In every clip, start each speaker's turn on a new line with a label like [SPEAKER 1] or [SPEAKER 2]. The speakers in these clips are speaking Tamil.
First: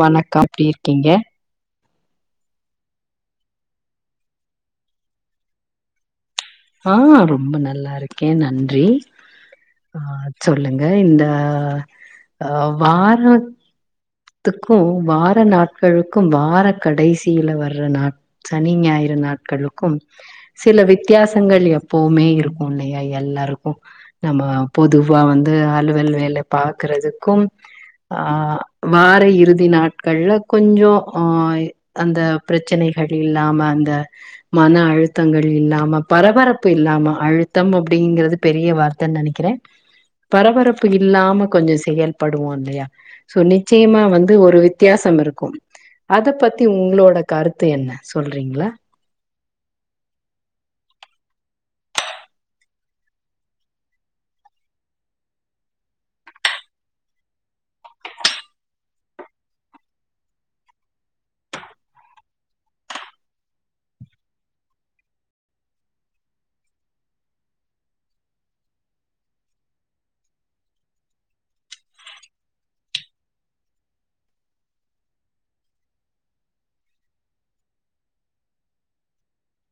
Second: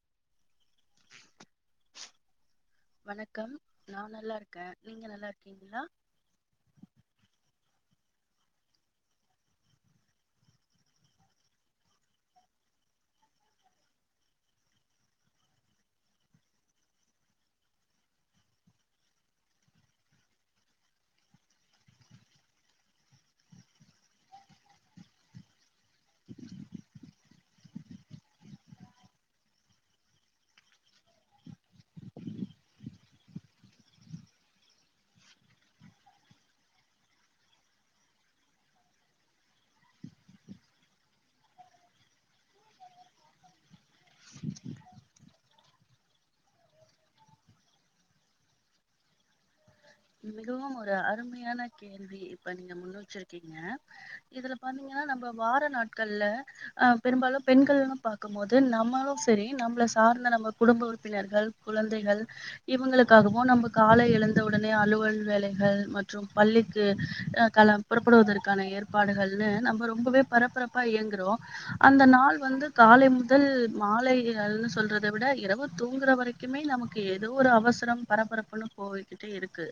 [SPEAKER 1] வணக்க எப்டி இருக்கீங்க
[SPEAKER 2] வணக்கம் நா நல்லா இருக்க நீங்க நல்லா இருக்கீங்களா
[SPEAKER 1] ஆ ரொம்ப நல்லா இருக்கே நன்றி ஆ சொல்லுங்க இந்த அ வாரத் த்துக்கு வார நாட்களுக்கும் வார கடைசியில வர்ற நாட் சனி ஞாயிறு நாட்களுக்கும் சில வித்தியாசங்கள் எப்பவுமே இருக்கு இல்லையா எல்லாருக்கு நம்ம பொதுவா வந்து அலுவல் வேல பாக்குறதுக்கும் ஆ வார இறுதி நாட்கள்ல கொஞ்சோ ஓய் அந்த பிரச்சனைகள் இல்லாம அந்த மன அழுத்தங்கள் இல்லாம பரபரப்பு இல்லாம அழுத்தம் அப்டிங்கறது பெரிய வார் த்த நெனைக்கிற பரபரப்பு இல்லாம கொஞ்ச செயல்படுவோ இல்லையா சொல்லி ச்சயமா வந்து ஒரு வித்தியாசம் இருக்கும் அத பத்தி உங்ளோட கருத்து என்ன சொல்றீங்ளா
[SPEAKER 2] மிகவும் ஒரு அருமையான கேள்வி இப்ப நீங்க முன் வச்சுருக்கீங்க இதுல பாத்தீங்ன்னா நம்ம வார நாட்கள்ல அ பெரும்பாலு பெண்கள்னு பாக்குபோது நம்மளு சரி நம்மள சார்ந்த நம்ம குடும்ப உறுப்பினர்கள் குழந்தைகள் இவங்களுக்காகவு நம்ம காலைஎழுந்தவுடன் அலுவல் வேலைகள் மற்றும் பள்ளிக்கு காலபுறப்படுவதற்கான ஏற்ப் பாடுகள்ன்னு நம்ம ரொம்பவே பரபரப்பா இயங்குறோ அந்த நாள் வந்து காலை முதல் மாலைகல்சொல்றத விட இரவு தூங்குற வரை க்குமே நமக்கு ஏதோ ஒரு அவசரம் பரபரப்புன்னு போய்க்கு டே இருக்கு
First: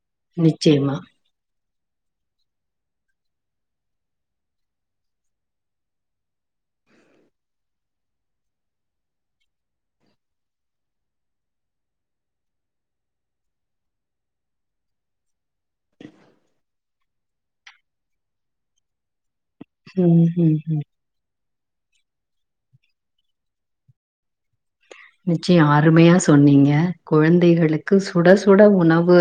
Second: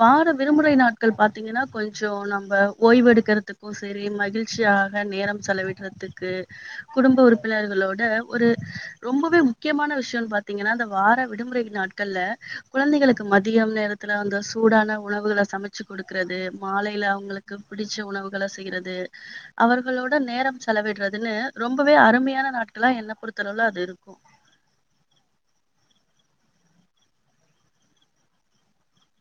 [SPEAKER 2] வார விருமுறை
[SPEAKER 1] நிச்சயமா
[SPEAKER 2] நாட்கள் பா த்தீங்கன்னா கொஞ்ச நம்ம ஓய்வெடுக்கிறதுக்கு சரி மகிழ்ச்சியாக நேரம் செலவிட்றதுக்கு குடும்ப உறுப்பினர்களோட ஒரு ரொம்பவே முக்கியமான விஷயன்னு பாத்தீங்கன்னா அந்த வார விடுமுறை நாட்கள்ல குழந்தைகளுக்கு மத் தியம் நேரத்துல அங்க சூடான உணவுகள சமைச்சு குடுக்கறது மாலையில அவுங்களுக் க்கு பிடிச்ச உணவுகள செய்றது அவர்களோட
[SPEAKER 1] ம் ம்
[SPEAKER 2] நேரம்
[SPEAKER 1] ம்
[SPEAKER 2] செலவிடுறதுன்னு ரொம்பவே அருமையான நாட்களா என்ன பொறுத்தளவு அது இருக்கு
[SPEAKER 1] நிச்சயோ அருமையா சொன்னீங்க குழந்தைகளுக்கு சுட சுட உணவு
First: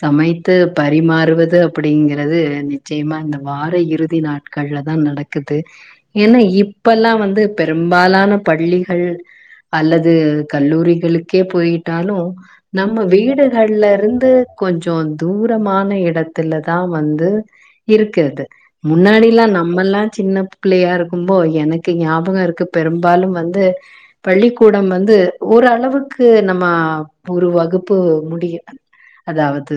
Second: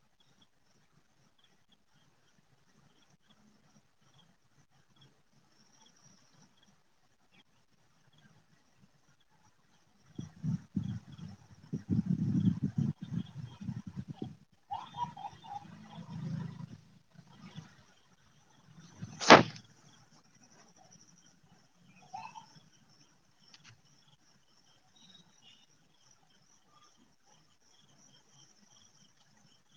[SPEAKER 1] சமைத்து பரிமாறுவது அப்டிங்கிறது நிச்சயமா அந்த வார இறுதி நாட் கள்ல தா நடக்குது என்னா இப்பல்லா வந்து பெரும்பாலான பள்ளிகள் அல்ல து கல்லூரிகளுக்கே போய்ட்டாலு நம்ம வீடுகள்லருந்து கொஞ்சோ தூரமான எடத்துளதா வந்து இருக்கு அது முன்னாடில்லா நம்மல்லா சின்ன பிள்ளையா இருக்கும்போ எனக்கு ஞாபகோ இருக்கு பெரும்பாலு வந்து பள்ளிக்கூடம் வந்து ஓரளவுக்கு நம்ம ஒரு வகுப்பு முடியு அதாவது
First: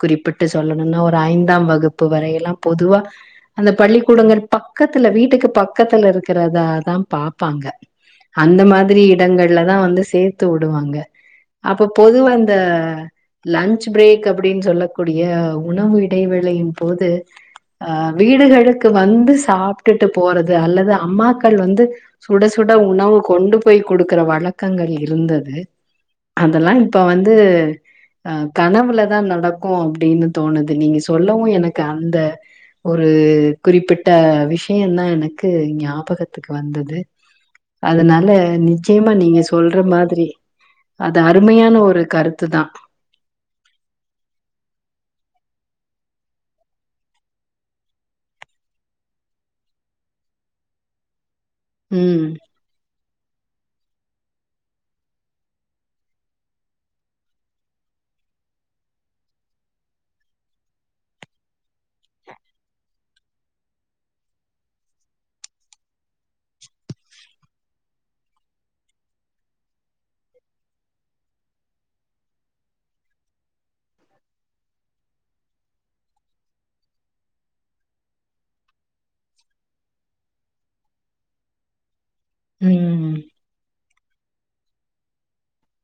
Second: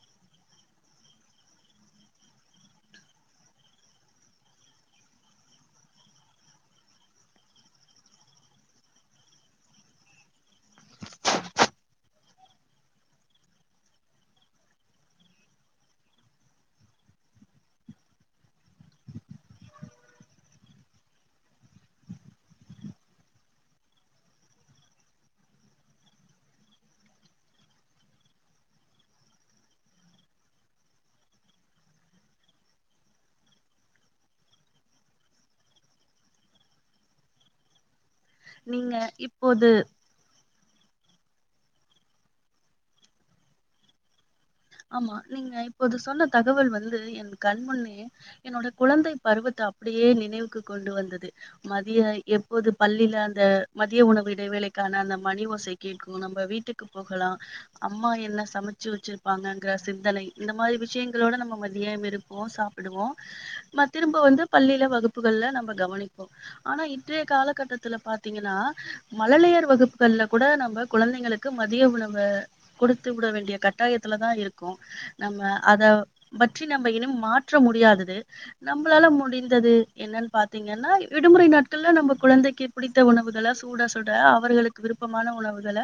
[SPEAKER 1] குறிப்பிட்டு சொல்லணுன்னா ஒரு ஐந்தாம் வகுப்பு வரையில்லா பொதுவா அந்த பள்ளிக்கூடங்கள் பக்கத்துல வீட்டுக்கு பக்கத்துல இருக்கறதாதா பாப்பாங்க அந்த மாதிரி இடங்கள்ளதா வந்து சேத்து உடுவாங்க அப்ப பொதுவா இந்த லன்ச் பிரேக் அப்படின் சொல்லக்கூடிய உணவு இடைவேளையின் போது அ வீடுகளுக்கு வந்து சாப்ட்டுட்டு போறது அல்லது அம்மாக்கள் வந்து சுட சுட உணவு கொண்டு போய் குடுக்கற வழக்கங்கள் இருந்தது அதல்லா இப்ப வந்து அ கனவுலதா நடக்கு அப்டின்னு தோணுது நீங்க சொல்லவு எனக்கு அந்த ஒரு குறிப்பிட்ட விஷயந்தா எனக்கு ஞாபகத்துக்கு வந்தது அதுனால நிச்சயமா நீங்க சொல்ற மாதிரி அது அருமையான ஒரு கருத்து தா
[SPEAKER 2] ஆமா நீங்க இப்போது சொன்ன தகவல் வந்து என் கண்முன்னே என்னோட குழந்தை பருவத்த அப்படியே நினைவுக்கு கொண்டு வந்தது மதிய
[SPEAKER 1] ம்
[SPEAKER 2] எப் போது பள்ளில அந்த மதிய உணவு இடைவேளைக்கான அந்த மணி ஓசை கேக்கூ நம்ம வீட்டுக்கு போகலா அம்மா என்ன சமச்சு வெச்சுர் ப்பாங்கங்ற சிந்தனை இந்த மாரி விஷயங்களோட நம்ம மதிய விருப்போ சாப்புடுவோ மா திரும்ப வந்து பள்ளில வகுப்புகள்ல நம்ப கவனிப்போ அனா இன்றைய காலகட்டத்துல பாத்திங்கன்னா மழலையர் வகுப்புகள்ல கூட நம்ம குழந்தைக ளுக்கு மதிய உணவு குடுத்து உட வேண்டிய கட்டாயத்துல தா இருக்கோ நம்ம அத பற்றி நம்ப இன்னு மாற்ற முடியாதது நம்மளால முடிந்தது என்னன்னு பாத்திங்கன்னா விடுமுறை நாட் கள்ள நம்ம குழந்தைக்கு பிடித்த
[SPEAKER 1] ம்
[SPEAKER 2] உணவுகள சூட சுட அவர்களுக்கு விருப்பமான உணவுகள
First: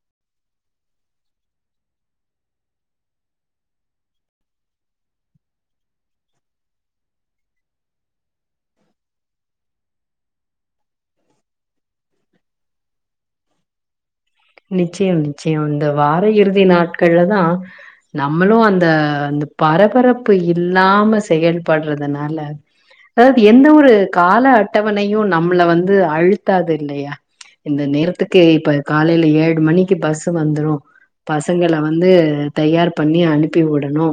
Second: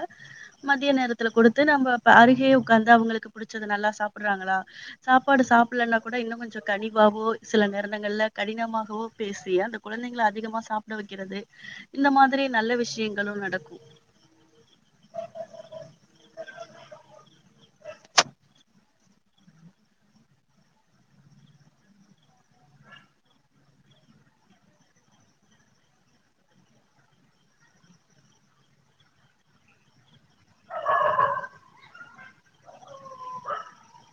[SPEAKER 2] மதிய நேரத்துல குடுத்து நம்ம அப்ப அருகே உக்காந்து அவங்களுக்கு பிடிச்சது நல்லா சாப்படுறாங்களா சாப்பாடு சாப்புல்லன்னா கூட இன்னு கொஞ்சோ கனிவாவோ சில நேரடங்கள்ல கடினமாகவோ பேசி அந்த குழந்தைங்கள அதிகமா சாப்பட வெக்கறது இந்த மாதிரி நல்ல விஷயங்களு நடக்கு
[SPEAKER 1] நிச்சயம் நிச்சயோ இந்த வாரோ இறுதி நாட்கள்ல தா நம்மளு அந்த அந்த பரபரப்பு இல்லாம செயல்படுறதுனால அதாவது எந்த ஒரு கால அட்டவணையு நம்மள வந்து அழுத்தாது இல்லையா இந்த நேரத்துக்கு இப்ப காலையில ஏழு மணிக்கு பஸ் வந்துரு பசங்கள வந்து தயார் பண்ணி அனுப்பி உடணு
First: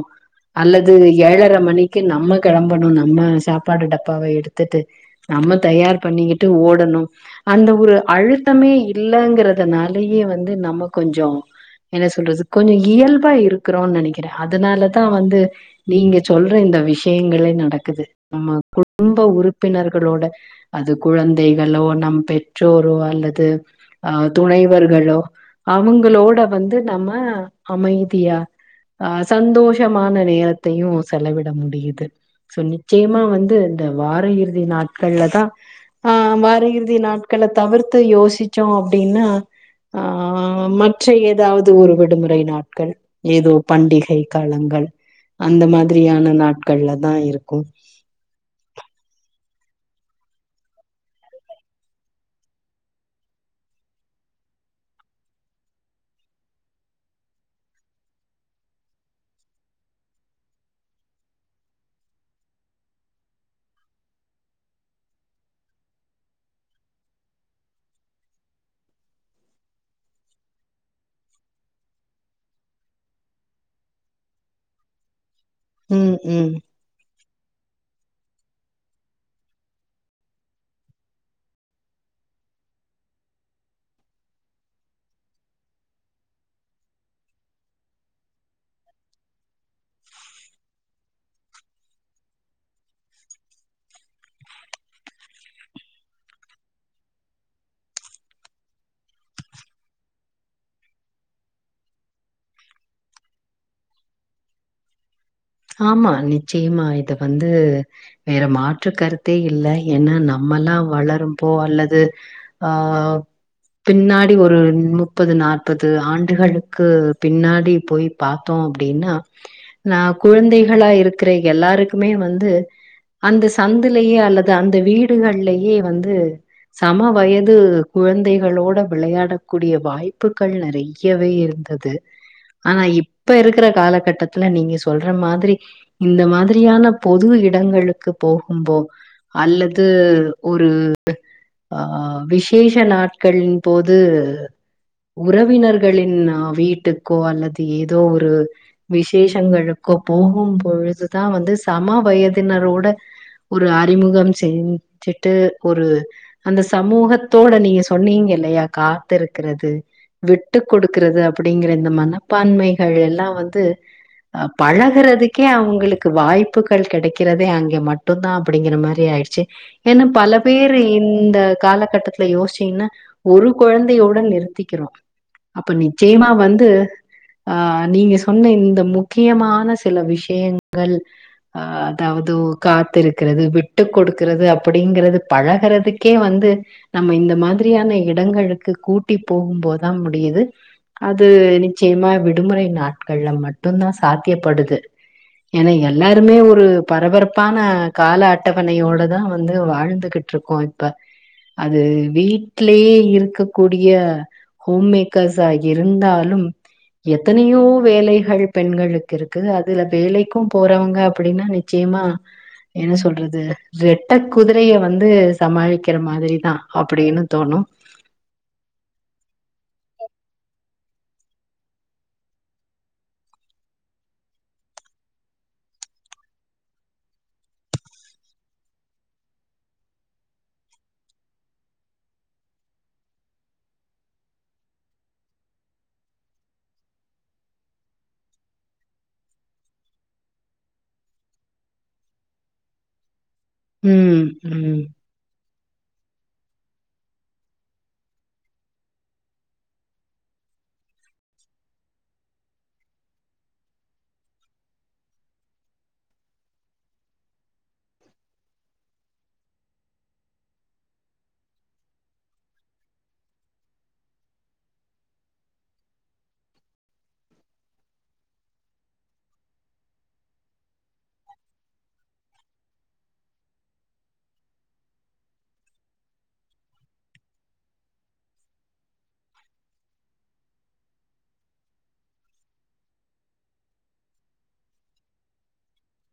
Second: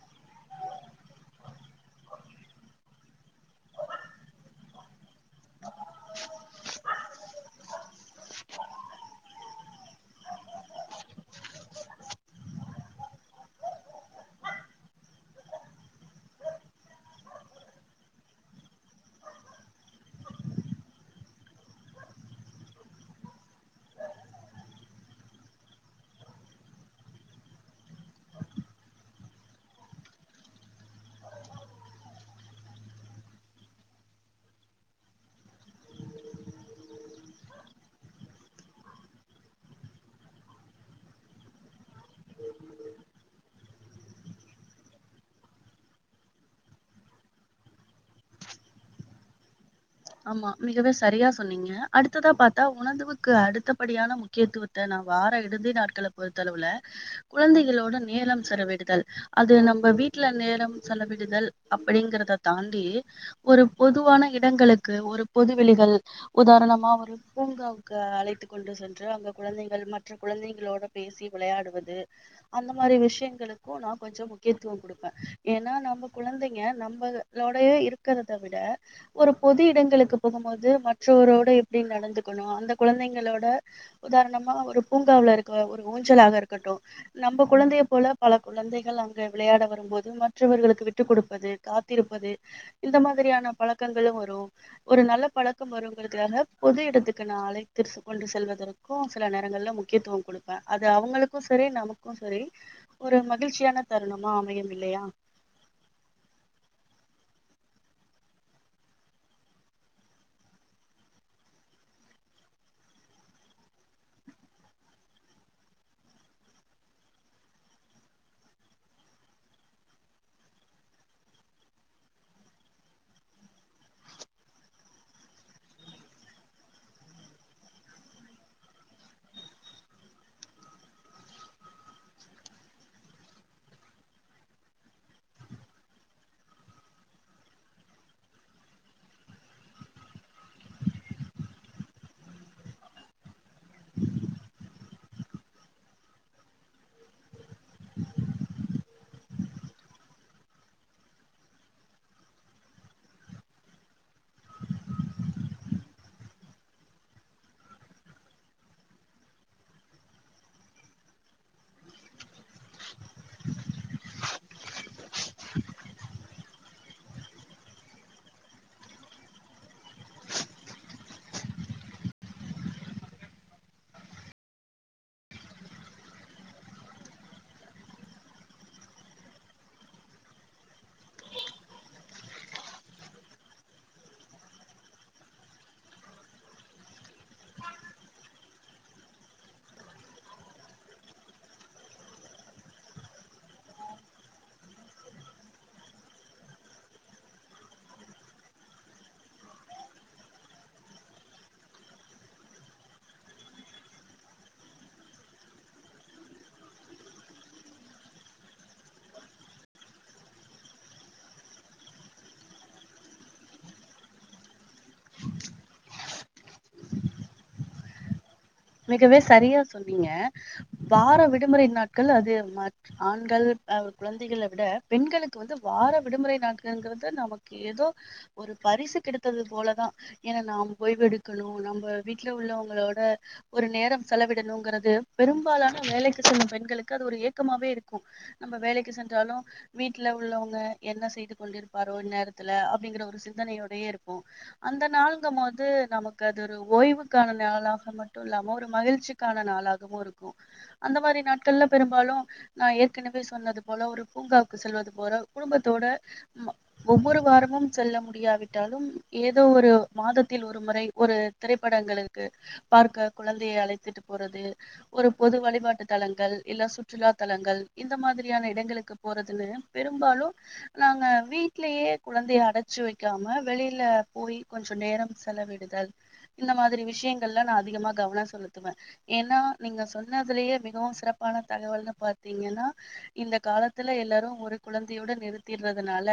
[SPEAKER 1] அல்லது ஏழர மணிக்கு நம்ம கெளம்பணு நம்ம சாப்பாடு டப்பாவ எடுத்துட்டு நம்ம தயார் பண்ணிக்கிட்டு ஓடணு அந்த ஒரு அழுத்தமே இல்லங்கறதனால நறைய வந்து நம்ம கொஞ்சோ என்ன சொல்றது கொஞ்சோ இயல்பா இருக்கறோன் நெனைக்கற அதனாலதா வந்து நீங்க சொல்ற இந்த விஷயங்களே நடக்குது நம்ம குடும்ப உறுப்பினர்களோட அது குழந்தைகளோ நம் பெற்றோரோ அல்லது அ துணை அவர்களோ அவங்களோட வந்து நம்ம அமைதியா அ சந்தோஷமான நேரத்தையு செலவிட முடியிது சோ நிச்சயமா வந்து இந்த வார இறுதி நாட்கள்லதா ஆ வார இறுதி நாட்கள தவிர்த்து யோசிச்சோ அப்டினா ஆ மற்ற ஏதாவ்து ஒரு விடுமுறை நாட்கள் ஏதோ பண்டிகை காலங்கள் அந்த மாதிரியான நாட்கள்லதா இருக்கு
[SPEAKER 2] ஆமா மிகவு சரியா சொன்னீங்க அடுத்ததா பாத்தா உணந்துவுக்கு அடுத்தபடியான முக் கியத்துவத்த நா வார இறுதி நாட்கள பொறுத்தளவுல கொழந்தைகளோட நேரம் செலவிடுதல் அது நம்ம வீட்ல நேரம் செலவிடுதல் அப்டிங்கறத தாண்டி ஒரு பொதுவான இடங்களுக்கு ஒரு பொதுவெளிகள் உதாரணமா ஒரு பூங்காவுக்கு அழைத்து கொண்டு செ ன்று அங்க குழந்தைகள் மற்ற குழந்தைங்குளோட பேசி விளையாடுவது அந்த மாரி விஷ்யங்களுக்கு நா கொஞ்சோ முக்கியத்துவோ குடுப்ப ஏனா நம்ம
[SPEAKER 1] ம் ம்
[SPEAKER 2] குழந்தைங்க நம்பது லோடயே இருக்கறத விட ஒரு பொது இடங்களுக்கு போகுமோது மற்றவரோட எப்டி நடந்துக்கணு அந்த குழந்தைங்களோட உதார்ணமா ஒரு பூங்காவ்ல இருக்க ஒரு ஊஞ்சலாக இருக்கட்டு நம்ப குழந்தைய போல பல குழந்தைகள் அங்க விளையாட வரும்போது மற்றவர்களுக்கு விட்டு குடுப்பது காத்திருப்பது இந்த மாதிரியான பழக்கங்களு வ ரு ஒரு நல்ல பழக்கம் வருங்கிறதுக்காக பொது எடத்துக்கு நா அழைத்திட் கொண்டு செல்வதற்கு சில நேரங்கள்ல முக்கியத்துவோ குடுப்ப அது அவங்களுக்கு சரி நமக்கு சரி ஒரு மகிழ்ச்சியான தருணமா அமையும் இல்லையா
[SPEAKER 1] ஆமா நிச்சயமா இது வந்து வேற மாற்று கருத்தே இல்ல ஏன்ன நம்மல்லா வளரும்போ அல்லது ஆ பின்னாடி ஒரு நுப்பது நாற்பது ஆண்டுகளுக்கு பின்னாடி போய் பாத்தோ அப்டினா நா குழந்தைகளா இருக்கிற எல்லாருக்குமே வந்து அந்த சந்துலயே அல்லது அந்த வீடுகள்லயே வந்து சம வயது குழந்தைகளோட விளையாட கூடிய வாய்ப்புகள் நெறை யவே இருந்தது ஆனா இப்ப இருக்குற காலகட்டத்துல நீங்க சொல்ற மாதிரி இந்த மாதிரியான பொது இடங்களுக்கு போகும்போ அல்லது ஒரு ஆ விசேஷ நாட்களின் போது உறவினர்களின் அ வீட்டுக்கோ அல்லது ஏதோ ஒரு விசேஷங்களுக்கோ போகும் பொழுதுதா வந்து சம வயதினரோட ஒரு அறிமுகம் செஞ் சுட்டு ஒரு அந்த சமூகத்தோட நீங்க சொன்னீங்கலையா காத்திருக்குறது விட்டு குடுக்குறது அப்டிங்கிற இந்த மனப்பான்மைகள் எல்லா வந்து அ பழகுறதுக்கே அவுங்குளுக்கு வாய்ப்புகள் கெடைக்கிறதே அங்கே மட்டுந்தா அப்புடிங்கிற மாரி ஆய்ட்ச்சு ஏனா பல பேரு இந்த காலகட்டத்துல யோச்சீங்னா ஒரு கொழந்தையோட நிறுத்திக்கிறோ அப்ப நிச்சயமா வந்து ஆ நீங்க சொன்ன இந்த முக் கியமான சில விஷியங்கள் ஆ அதாவது ஒ காத்திருக்கிறது விட்டு கொடுக்குறது அப்புடிங்கிறது பழகுறதுக்கே வந்து நம்ம இந்த மாதிரியான இடங்களுக்கு கூட்டி போகும்போதா முடியுது அது நிச்சயமா விடுமுறை நாட்கள்ல மட்டுந்தா சாத்தியப்படுது ஏனா எல்லாருமே ஒரு பரபரப்பான கால அட்டவணையோடதா வந்து வாழ்ந்துகிட் ருக்கோ இப்ப அது வீட்லயே இருக்கக்கூடிய ஹோம் மேக்கஸ்ஸா இருந்தாலும் எத்தனையோ வேலைகள் பெண்களுக்கு இருக்குது அதுல வேலைக்கும் போறவங்க அப்படினா நிச்சயமா என்ன சொல்றது ரெட்ட குதிரையை வந்து சமாளிக்கிற மாதிரி தா அப்படினு தோணு
[SPEAKER 2] மிகவே சரியா சொன்னீங்க வார விடுமுறை நாட்கள் அது ம ஆண்கள் அ குழந்தைகளை விட பெண்களுக்கு வந்து வார விடுமுறை நாட்கள்ங்கிறது நமக் கு எதோ ஒரு பரிசு கிடைத்தது போலதா ஏனா நாம் ஓய்வெடுக்கணு நம்ப வீட்ல உள்ளவங்களோட ஒரு நேரம் செலவிடணுங்கிறது பெரும்பாலான வேலைக்கு செல்லும் பெண்களுக்கு அது ஒரு ஏக்கமாவே இருக்கும் நம்ப வேலைக்கு சென்றாலு வீட்ல உள்ளவங்க என்ன செய்து கொண்டிருப்பாரோ இந்நேரத்துல அப்டிங்கற ஒரு சிந்தனையோ யோடயே இருப்போ
[SPEAKER 1] ம் ம்
[SPEAKER 2] அந்த நாளுங்கமோது நமக்கு அது ஒரு ஓய்வுக்கான நாளாக மட் டு இல்லாம ஒரு மகிழ்ச்சிக்கான நாளாகவு இருக்கு அந்த மாரி நாட்கள்ல பெரும்பாலு நா ஏற்கனவே சொன்னது போல ஒரு பூங்காவுக்கு செல்வது போல குடும்பத்தோட ம ஒவ்வொரு வாரமும் செல்ல முடியாவிட்டாலும் ஏதோ ஒரு மாதத்தில் ஒரு முறை ஒரு திரைப்படங்கள் இருக்கு பார்க்க குழந்திய அழைத்துட்டு போறது ஒரு பொது வழிபாட்டு தலங்கள் இல்ல சுற்றுலா தலங்கள் இந்த மாதிரியான இடங்களுக்கு போறதுல பெரும்பாலு நாங்க வீட்லயே குழந்தைய அடச்சு வெக்காம வெளில போய் கொஞ்ச நேரம் செல விடுதல் இந்த மாதிரி விஷயங்கள்ல நா அதிகமா கவன செலுத்துவே ஏன்னா நீங்க சொன்னதுலியே மிகவும் சிறப்பான தகவல்ன்னு பாத்தீங்கன்னா இந்த காலத்துல எல்லாரு ஒரு குழந்தையோட நிறுத்திறதுனால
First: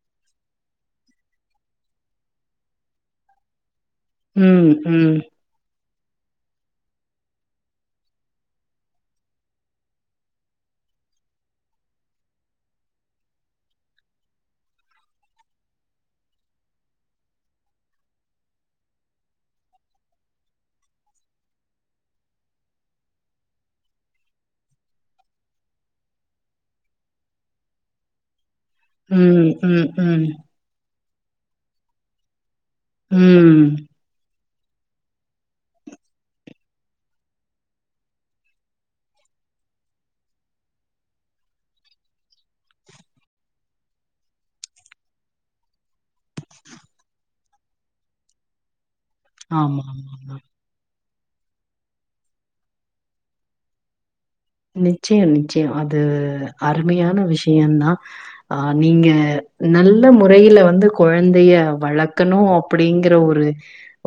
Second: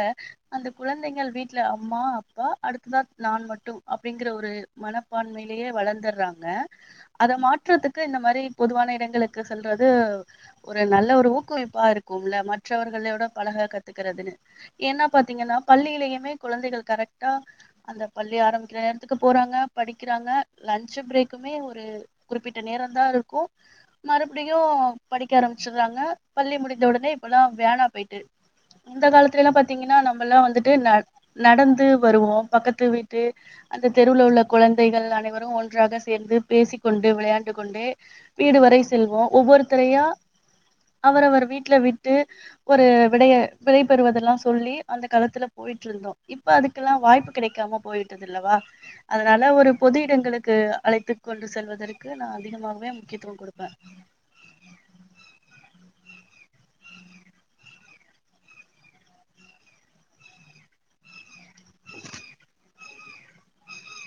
[SPEAKER 2] அந்த குழந்தைங்கள் வீட்ல அம்மா அப்பா அடுத்ததா நான் மட்டு அப்படிங்கிற ஒரு
[SPEAKER 1] ம் ம்
[SPEAKER 2] மனப்பான்மையிலேயே வளந்துற்றாங் க அத மாற்றதுக்கு இந்த மாரி பொதுவான இடங்களுக்கு சொல்றது ஒரு நல்ல ஒரு ஊக்குவிப்பா இருக்கும்ல மற்றவர்களோட பழக கத்துக்கிறதுனு என்ன பாத்தீங்கன்னா பள்ளியிலயுமே குழந்தைகள் கரெக்டா அந்த பள்ளி ஆரம்பிக்கிற நேரத்துக்கு போறாங்க படிக்கிறாங்க லன்ச்சு ப்ரேக் குமே ஒரு குறிப்பிட்ட நேரந்தா இருக்கு மறுபடியு படிக்க ஆரம்பிச்சிற்றாங்க பள்ளி முடிந்த உடனே இப்பல்லா வேனா போய்ட்டு அந்த
[SPEAKER 1] ம்
[SPEAKER 2] காலத்துலெல்லா
[SPEAKER 1] ம்
[SPEAKER 2] பாத்தீங்கன்னா
[SPEAKER 1] ம்
[SPEAKER 2] நம்பல்லா வந்து ட்டு ந நடந்து வருவோ பக்கத்து வீட்டு
[SPEAKER 1] ம்
[SPEAKER 2] அந்த தெருவுல உள்ள குழந்தைகள் அனைவரு ஒன்றாக சேர்ந்து பேசிக்கொண்டு விளையாண்டு கொண்டே வீடு வரை செல்வோ ஒவ்வொருத்தரையா அவரவர் வீட்ல விட்டு ஒரு விடைய விடை பெறுவதெல்லா சொல்லி அந்த காலத்துல போய்ட்டுருந்தோ இப்ப அதுக்கெல்லா வாய்ப்பு கிடைக்காம போயிட்டதுல்லவா அதனால ஒரு
[SPEAKER 1] ஆமா
[SPEAKER 2] பொது
[SPEAKER 1] ஆமா ஆமா
[SPEAKER 2] இடங்களுக்கு அழைத்துக் கொண்டு செல்வதற்கு நா அதிகமாகவே முக்கியத்துவ குடுப்பே
[SPEAKER 1] நிச்சயம் நிச்சயம் அது அருமையான விஷயந்தா ஆ நீங்க நல்ல முறையில வந்து குழந்தைய வளக்கணு அ ப்படிங்கற ஒரு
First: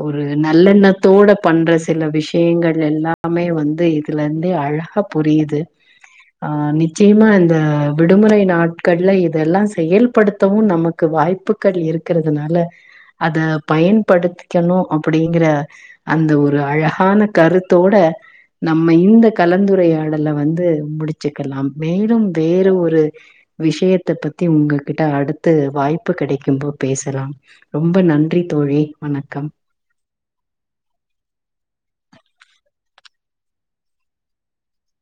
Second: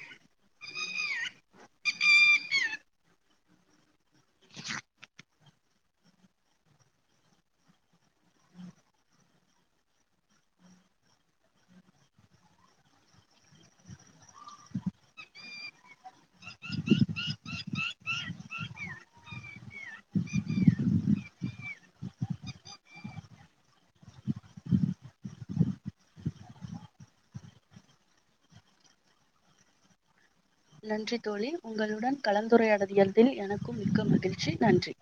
[SPEAKER 1] ஒரு நல்லெண்ணத்தோட பண்ற சில விஷயங்கள் எல்லாமே வந்து இதுலெந்து அழகா புரியிது ஆ நிச்சயமா இந்த விடுமுறை நாட்கள்ல இதெல்லா செயல்படுத்தவு நமக் கு வாய்ப்புக்கள் இருக்கிறதுனால அத பயன்படுத்திக்கெணு அப்படிங்கிற அந்த ஒரு அழகான கருத்தோட நம்ம இந்த கலந்துரையா யடல்ல வந்து முடிச்சுக்கலாம் மேலும் வேற ஒரு விஷயத்த பத்தி உங்ககிட்ட அடுத்து வாய்ப்பு கிடைக்கும்போ பேசலா ரொம்ப நன்றி தோழி வணக்கம்
[SPEAKER 2] நன்றி தோழி உங்களுடன் கலந்துரையாடதியதில் எனக்கும் மிக்க மகிழ்ச்சி நன்றி